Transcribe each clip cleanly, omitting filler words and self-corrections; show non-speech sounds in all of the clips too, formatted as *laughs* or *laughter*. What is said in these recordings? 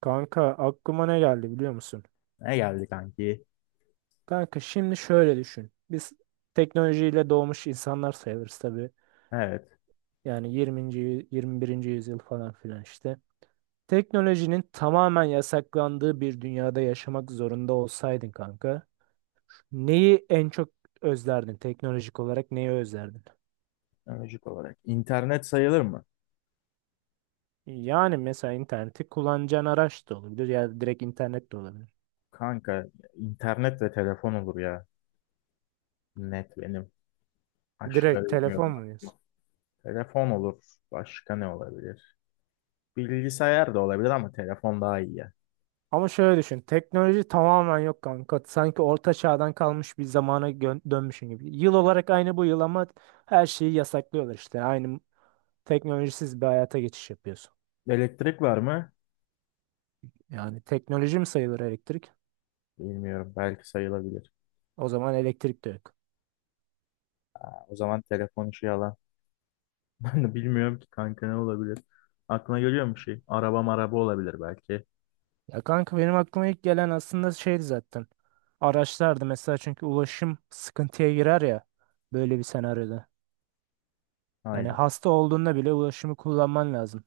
Kanka aklıma ne geldi biliyor musun? Ne geldi kanki? Kanka şimdi şöyle düşün. Biz teknolojiyle doğmuş insanlar sayılırız tabii. Evet. Yani 21. yüzyıl falan filan işte. Teknolojinin tamamen yasaklandığı bir dünyada yaşamak zorunda olsaydın kanka, neyi en çok özlerdin? Teknolojik olarak neyi özlerdin? Öncük olarak. İnternet sayılır mı? Yani mesela interneti kullanacağın araç da olabilir ya da direkt internet de olabilir. Kanka internet ve telefon olur ya. Net benim. Başka Direkt telefon bilmiyorum mu diyorsun? aklıma. Telefon olur. Başka ne olabilir? Bilgisayar da olabilir ama telefon daha iyi ya. Ama şöyle düşün. Teknoloji tamamen yok kanka. Sanki orta çağdan kalmış bir zamana dönmüşün gibi. Yıl olarak aynı bu yıl ama her şeyi yasaklıyorlar işte. Aynı teknolojisiz bir hayata geçiş yapıyorsun. Elektrik var mı? Yani teknoloji mi sayılır elektrik? Bilmiyorum. Belki sayılabilir. O zaman elektrik de yok. Ha, o zaman telefon işi yalan. *laughs* Ben de bilmiyorum ki kanka ne olabilir. Aklına geliyor mu bir şey? Araba maraba olabilir belki. Ya kanka benim aklıma ilk gelen aslında şeydi zaten. Araçlardı mesela çünkü ulaşım sıkıntıya girer ya böyle bir senaryoda. Yani Aynen. hasta olduğunda bile ulaşımı kullanman lazım.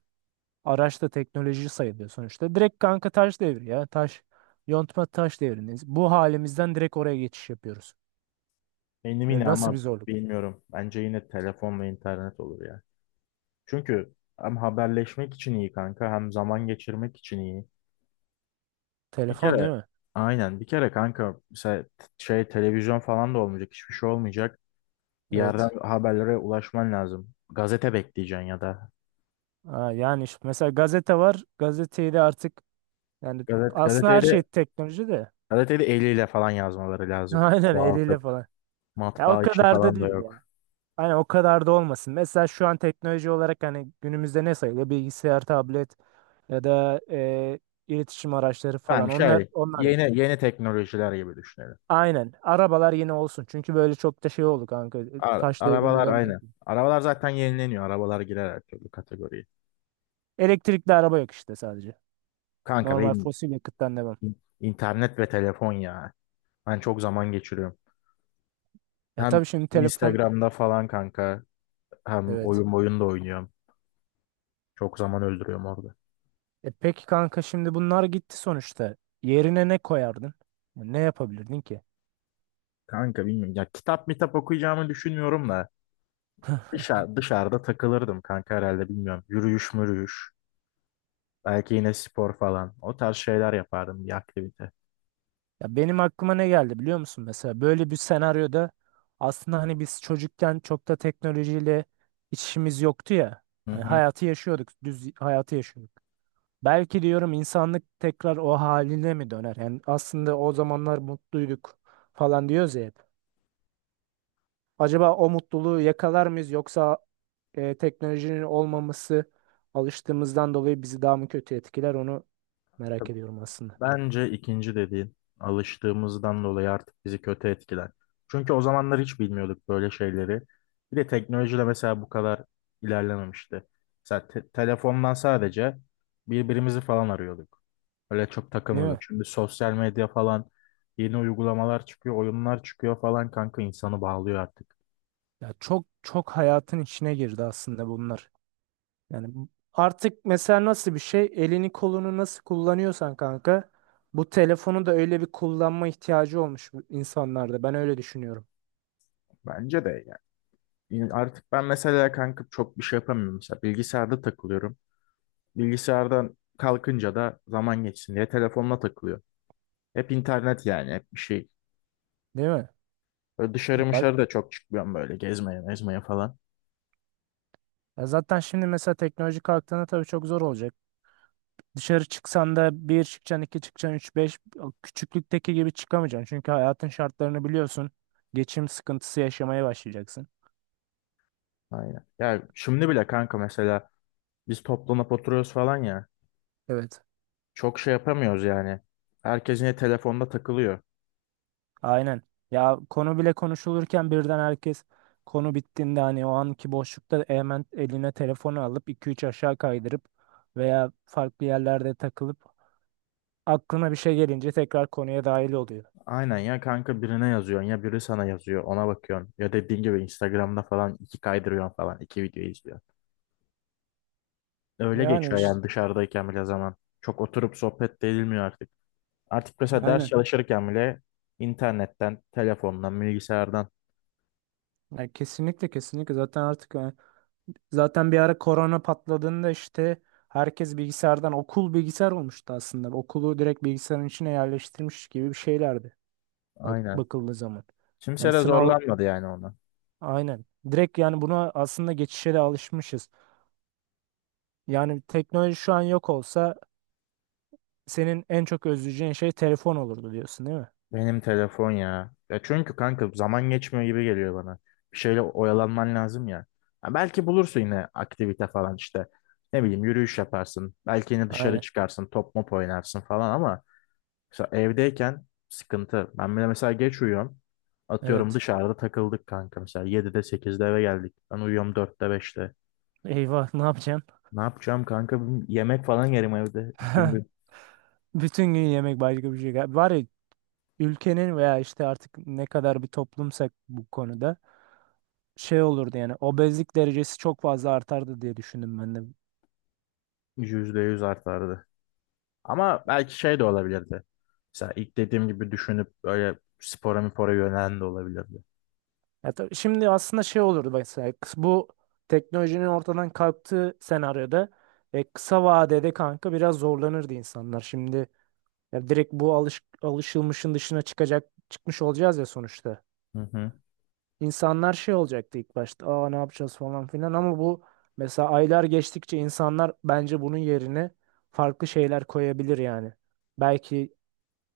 Araç da teknoloji sayılıyor sonuçta. Direkt kanka taş devri ya. Taş, yontma taş devrindeyiz. Bu halimizden direkt oraya geçiş yapıyoruz. Benim Yani yine nasıl bir ama zorluk? bilmiyorum. Bence yine telefon ve internet olur ya. Çünkü hem haberleşmek için iyi kanka hem zaman geçirmek için iyi. Bir Telefon kere değil mi? aynen bir kere kanka mesela televizyon falan da olmayacak, hiçbir şey olmayacak. Bir yerden Evet. haberlere ulaşman lazım. Gazete bekleyeceksin ya da Ha, yani işte mesela gazete var. Gazeteyi de artık yani gazet aslında her gazeteyi de şey teknoloji de. gazeteyi de eliyle falan yazmaları *laughs* lazım. Aynen eliyle Çoğaltıp falan. Ya o matbaa işi kadar da falan da değil ya. yok. Hani o kadar da olmasın. Mesela şu an teknoloji olarak hani günümüzde ne sayılıyor? Bilgisayar, tablet ya da iletişim araçları Ben falan. Onlar şey onlar yeni yeni teknolojiler gibi düşünelim. Aynen. Arabalar yine olsun. Çünkü böyle çok da şey oldu kanka. Ar- Taş devrine arabalar dönmek. aynı. Arabalar zaten yenileniyor. Arabalar girer her türlü kategoriye. Elektrikli araba yok işte sadece. Kanka Normal benim fosil yakıttan devam. İn- İnternet ve telefon ya. Ben çok zaman geçiriyorum. Ya Hem tabii şimdi telefon. Instagram'da falan kanka hem Evet. oyun da oynuyorum. Çok zaman öldürüyorum orada. E peki kanka şimdi bunlar gitti sonuçta. Yerine ne koyardın? Ya ne yapabilirdin ki? Kanka bilmiyorum ya, kitap mitap okuyacağımı düşünmüyorum da dışarıda takılırdım kanka herhalde, bilmiyorum. Yürüyüş mürüyüş. Belki yine spor falan. O tarz şeyler yapardım, bir aktivite. Ya benim aklıma ne geldi biliyor musun? Mesela böyle bir senaryoda aslında hani biz çocukken çok da teknolojiyle iç işimiz yoktu ya. Hı Hani hı. hayatı yaşıyorduk. Düz hayatı yaşıyorduk. Belki diyorum insanlık tekrar o haline mi döner? Yani aslında o zamanlar mutluyduk falan diyoruz ya hep. Acaba o mutluluğu yakalar mıyız yoksa teknolojinin olmaması alıştığımızdan dolayı bizi daha mı kötü etkiler onu merak ediyorum aslında. Bence ikinci dediğin, alıştığımızdan dolayı artık bizi kötü etkiler. Çünkü o zamanlar hiç bilmiyorduk böyle şeyleri. Bir de teknoloji de mesela bu kadar ilerlememişti. Mesela telefondan sadece birbirimizi falan arıyorduk. Öyle çok Değil mi? takılmıyorduk. Şimdi sosyal medya falan, yeni uygulamalar çıkıyor, oyunlar çıkıyor falan kanka, insanı bağlıyor artık. Ya çok çok hayatın içine girdi aslında bunlar. Yani artık mesela nasıl bir şey elini kolunu nasıl kullanıyorsan kanka bu telefonu da öyle bir kullanma ihtiyacı olmuş bu insanlarda. Ben öyle düşünüyorum. Bence de yani. Artık ben mesela kanka çok bir şey yapamıyorum. Mesela bilgisayarda takılıyorum. Bilgisayardan kalkınca da zaman geçsin diye telefonla takılıyor. Hep internet, yani hep bir şey. Değil mi? Böyle Ya dışarı bak, mışarı da çok çıkmıyorum, böyle gezmeye mezmeye falan. ya zaten şimdi mesela teknoloji kalktığında tabii çok zor olacak. Dışarı çıksan da bir çıkacaksın, iki çıkacaksın, üç, beş o küçüklükteki gibi çıkamayacaksın. Çünkü hayatın şartlarını biliyorsun. Geçim sıkıntısı yaşamaya başlayacaksın. Aynen. Ya şimdi bile kanka mesela biz toplanıp oturuyoruz falan ya. Evet. Çok şey yapamıyoruz yani. Herkes yine telefonda takılıyor. Aynen. Ya konu bile konuşulurken birden herkes konu bittiğinde hani o anki boşlukta hemen eline telefonu alıp iki üç aşağı kaydırıp veya farklı yerlerde takılıp aklına bir şey gelince tekrar konuya dahil oluyor. Aynen ya kanka, birine yazıyorsun ya biri sana yazıyor, ona bakıyorsun. Ya dediğin gibi Instagram'da falan iki kaydırıyorsun falan, iki video izliyorsun. Öyle Yani geçiyor işte yani dışarıdayken bile zaman. Çok oturup sohbet de edilmiyor artık. Artık mesela ders aynen. çalışırken bile internetten, telefondan, bilgisayardan. Ya kesinlikle zaten artık yani zaten bir ara korona patladığında işte herkes bilgisayardan okul bilgisayar olmuştu aslında. Okulu direkt bilgisayarın içine yerleştirmiş gibi bir şeylerdi Aynen. bakıldığı zaman. Yani Kimse de sınav zorlanmadı yani ona. aynen. Direkt yani buna aslında geçişe de alışmışız. Yani teknoloji şu an yok olsa senin en çok özleyeceğin şey telefon olurdu diyorsun değil mi? Benim telefon ya. Ya çünkü kanka zaman geçmiyor gibi geliyor bana. Bir şeyle oyalanman lazım ya. Ha belki bulursun yine aktivite falan işte. Ne bileyim, yürüyüş yaparsın. Belki yine dışarı Aynen. çıkarsın, top mop oynarsın falan ama mesela evdeyken sıkıntı. Ben bile mesela geç uyuyorum. Atıyorum Evet. dışarıda takıldık kanka mesela yedide sekizde eve geldik. Ben uyuyorum dörtte beşte. Eyvah ne yapacaksın? Ne yapacağım kanka? Yemek falan yerim evde. Bütün *laughs* gün Bütün gün yemek başka bir şey. Var ya, ülkenin veya işte artık ne kadar bir toplumsak bu konuda şey olurdu yani obezlik derecesi çok fazla artardı diye düşündüm ben de. %100 artardı. Ama belki şey de olabilirdi. Mesela ilk dediğim gibi düşünüp böyle spora mipora yönelen de olabilirdi. Ya tabii şimdi aslında şey olurdu mesela bu teknolojinin ortadan kalktığı senaryoda kısa vadede kanka biraz zorlanırdı insanlar. Şimdi ya direkt bu alışılmışın dışına çıkmış olacağız ya sonuçta. Hı hı. İnsanlar şey olacaktı ilk başta. Aa ne yapacağız falan filan ama bu mesela aylar geçtikçe insanlar bence bunun yerine farklı şeyler koyabilir yani. Belki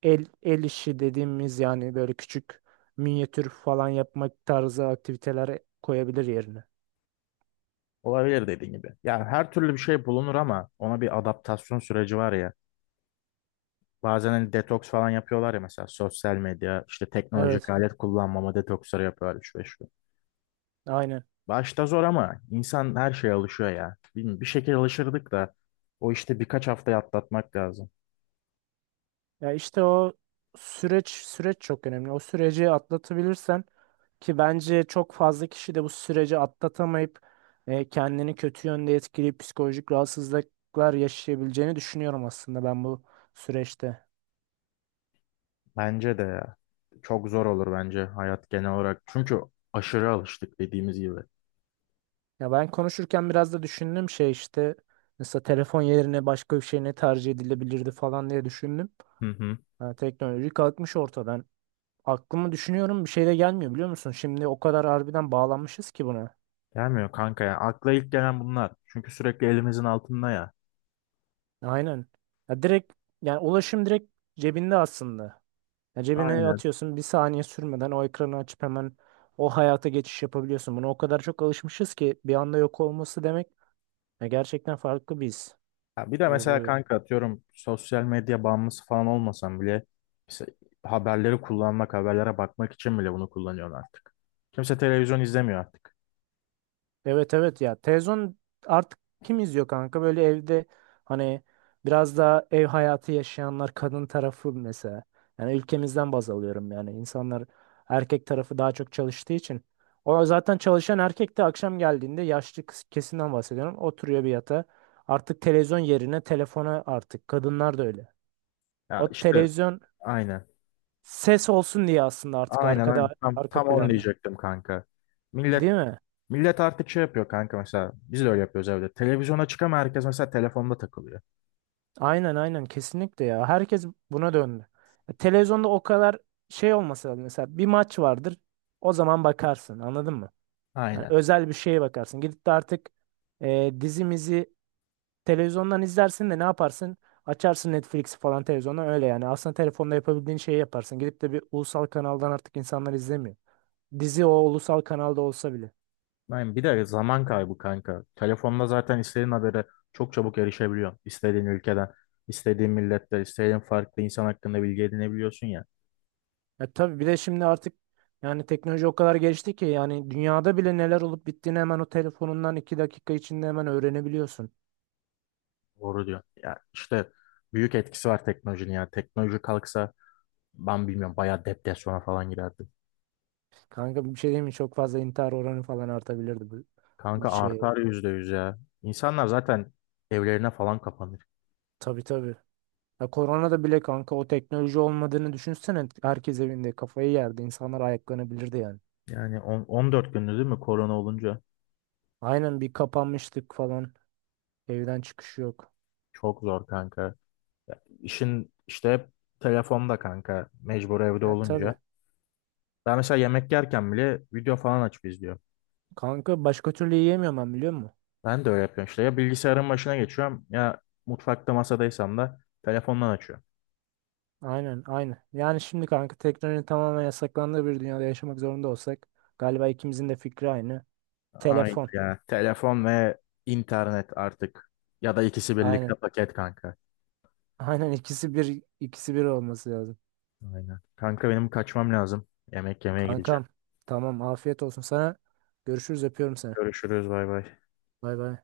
el işi dediğimiz yani böyle küçük minyatür falan yapmak tarzı aktiviteler koyabilir yerine. Olabilir dediğin gibi. Yani her türlü bir şey bulunur ama ona bir adaptasyon süreci var ya. Bazen hani detoks falan yapıyorlar ya, mesela sosyal medya, işte teknolojik Evet, alet kullanmama detoksları yapıyorlar 3-5 gün. aynen. Başta zor ama insan her şeye alışıyor ya. Bilmiyorum, bir şekilde alışırdık da o işte birkaç haftayı atlatmak lazım. Ya işte o süreç çok önemli. O süreci atlatabilirsen ki bence çok fazla kişi de bu süreci atlatamayıp kendini kötü yönde etkileyip psikolojik rahatsızlıklar yaşayabileceğini düşünüyorum aslında ben bu süreçte. Bence de ya. Çok zor olur bence hayat genel olarak. Çünkü aşırı alıştık dediğimiz gibi. Ya ben konuşurken biraz da düşündüm şey işte mesela telefon yerine başka bir şey ne tercih edilebilirdi falan diye düşündüm. Hı hı. Ha, teknoloji kalkmış ortadan. Aklımı düşünüyorum bir şey de gelmiyor biliyor musun? Şimdi o kadar harbiden bağlanmışız ki buna. Gelmiyor kanka ya. Akla ilk gelen bunlar. Çünkü sürekli elimizin altında ya. Aynen. Ya direkt yani ulaşım direkt cebinde aslında. Ya cebine Aynen. atıyorsun bir saniye sürmeden o ekranı açıp hemen o hayata geçiş yapabiliyorsun. Buna o kadar çok alışmışız ki bir anda yok olması demek ya gerçekten farklı bir his. Ya bir de Bu mesela kanka atıyorum sosyal medya bağımlısı falan olmasam bile, mesela haberleri kullanmak, haberlere bakmak için bile bunu kullanıyorsun artık. Kimse televizyon izlemiyor artık. evet evet ya televizyon artık kim izliyor kanka böyle evde hani biraz daha ev hayatı yaşayanlar kadın tarafı mesela yani ülkemizden baz alıyorum yani insanlar erkek tarafı daha çok çalıştığı için o zaten çalışan erkek de akşam geldiğinde yaşlı kesimden bahsediyorum oturuyor bir yatağa artık televizyon yerine telefona artık kadınlar da öyle Ya o işte televizyon aynen. ses olsun diye aslında artık Aynen. Tam, arka tam onu planda diyecektim kanka. değil Millet mi? Millet artık şey yapıyor kanka mesela. Biz de öyle yapıyoruz evde. Televizyona çıkama herkes mesela telefonda takılıyor. Aynen aynen kesinlikle ya. Herkes buna döndü. Ya Televizyonda o kadar şey olmasa da mesela bir maç vardır. O zaman bakarsın anladın mı? Yani Aynen. özel bir şeye bakarsın. Gidip de artık e, dizimizi televizyondan izlersin de ne yaparsın? Açarsın Netflix'i falan televizyondan öyle yani. Aslında telefonda yapabildiğin şeyi yaparsın. Gidip de bir ulusal kanaldan artık insanlar izlemiyor. Dizi o ulusal kanalda olsa bile. Aynen. Bir de zaman kaybı kanka. Telefonda zaten istediğin habere çok çabuk erişebiliyorsun. İstediğin ülkeden, istediğin milletten, istediğin farklı insan hakkında bilgi edinebiliyorsun ya. E tabii bir de şimdi artık yani teknoloji o kadar gelişti ki yani dünyada bile neler olup bittiğini hemen o telefonundan iki dakika içinde hemen öğrenebiliyorsun. Doğru diyor. Ya işte büyük etkisi var teknolojinin ya. Teknoloji kalksa ben bilmiyorum, bayağı depresyona falan girerdim. Kanka bir şey diyeyim mi? Çok fazla intihar oranı falan artabilirdi bu Kanka şey. artar %100 ya. İnsanlar zaten evlerine falan kapanır. Tabii tabii. Ya koronada bile kanka o teknoloji olmadığını düşünsene. Herkes evinde kafayı yerdi. İnsanlar ayaklanabilirdi yani. Yani 14 gündü değil mi korona olunca? Aynen bir kapanmıştık falan. Evden çıkış yok. Çok zor kanka. Ya, İşin işte hep telefonda kanka. Mecbur evde Ya tabii. olunca. Ben mesela yemek yerken bile video falan açıp izliyorum. Kanka başka türlü yiyemiyorum ben biliyor musun? Ben de öyle yapıyorum işte. Ya bilgisayarın başına geçiyorum ya mutfakta masadaysam da telefondan açıyorum. Aynen, aynen. Yani şimdi kanka teknolojinin tamamen yasaklandığı bir dünyada yaşamak zorunda olsak galiba ikimizin de fikri aynı. Ay Telefon. ya telefon ve internet artık. Ya da ikisi Aynen. birlikte paket kanka. *laughs* Aynen ikisi bir olması lazım. Aynen. Kanka benim kaçmam lazım. Yemek yemeye gideceğim. Kankam tamam afiyet olsun sana. Görüşürüz öpüyorum seni. Görüşürüz, bay bay. Bay bay.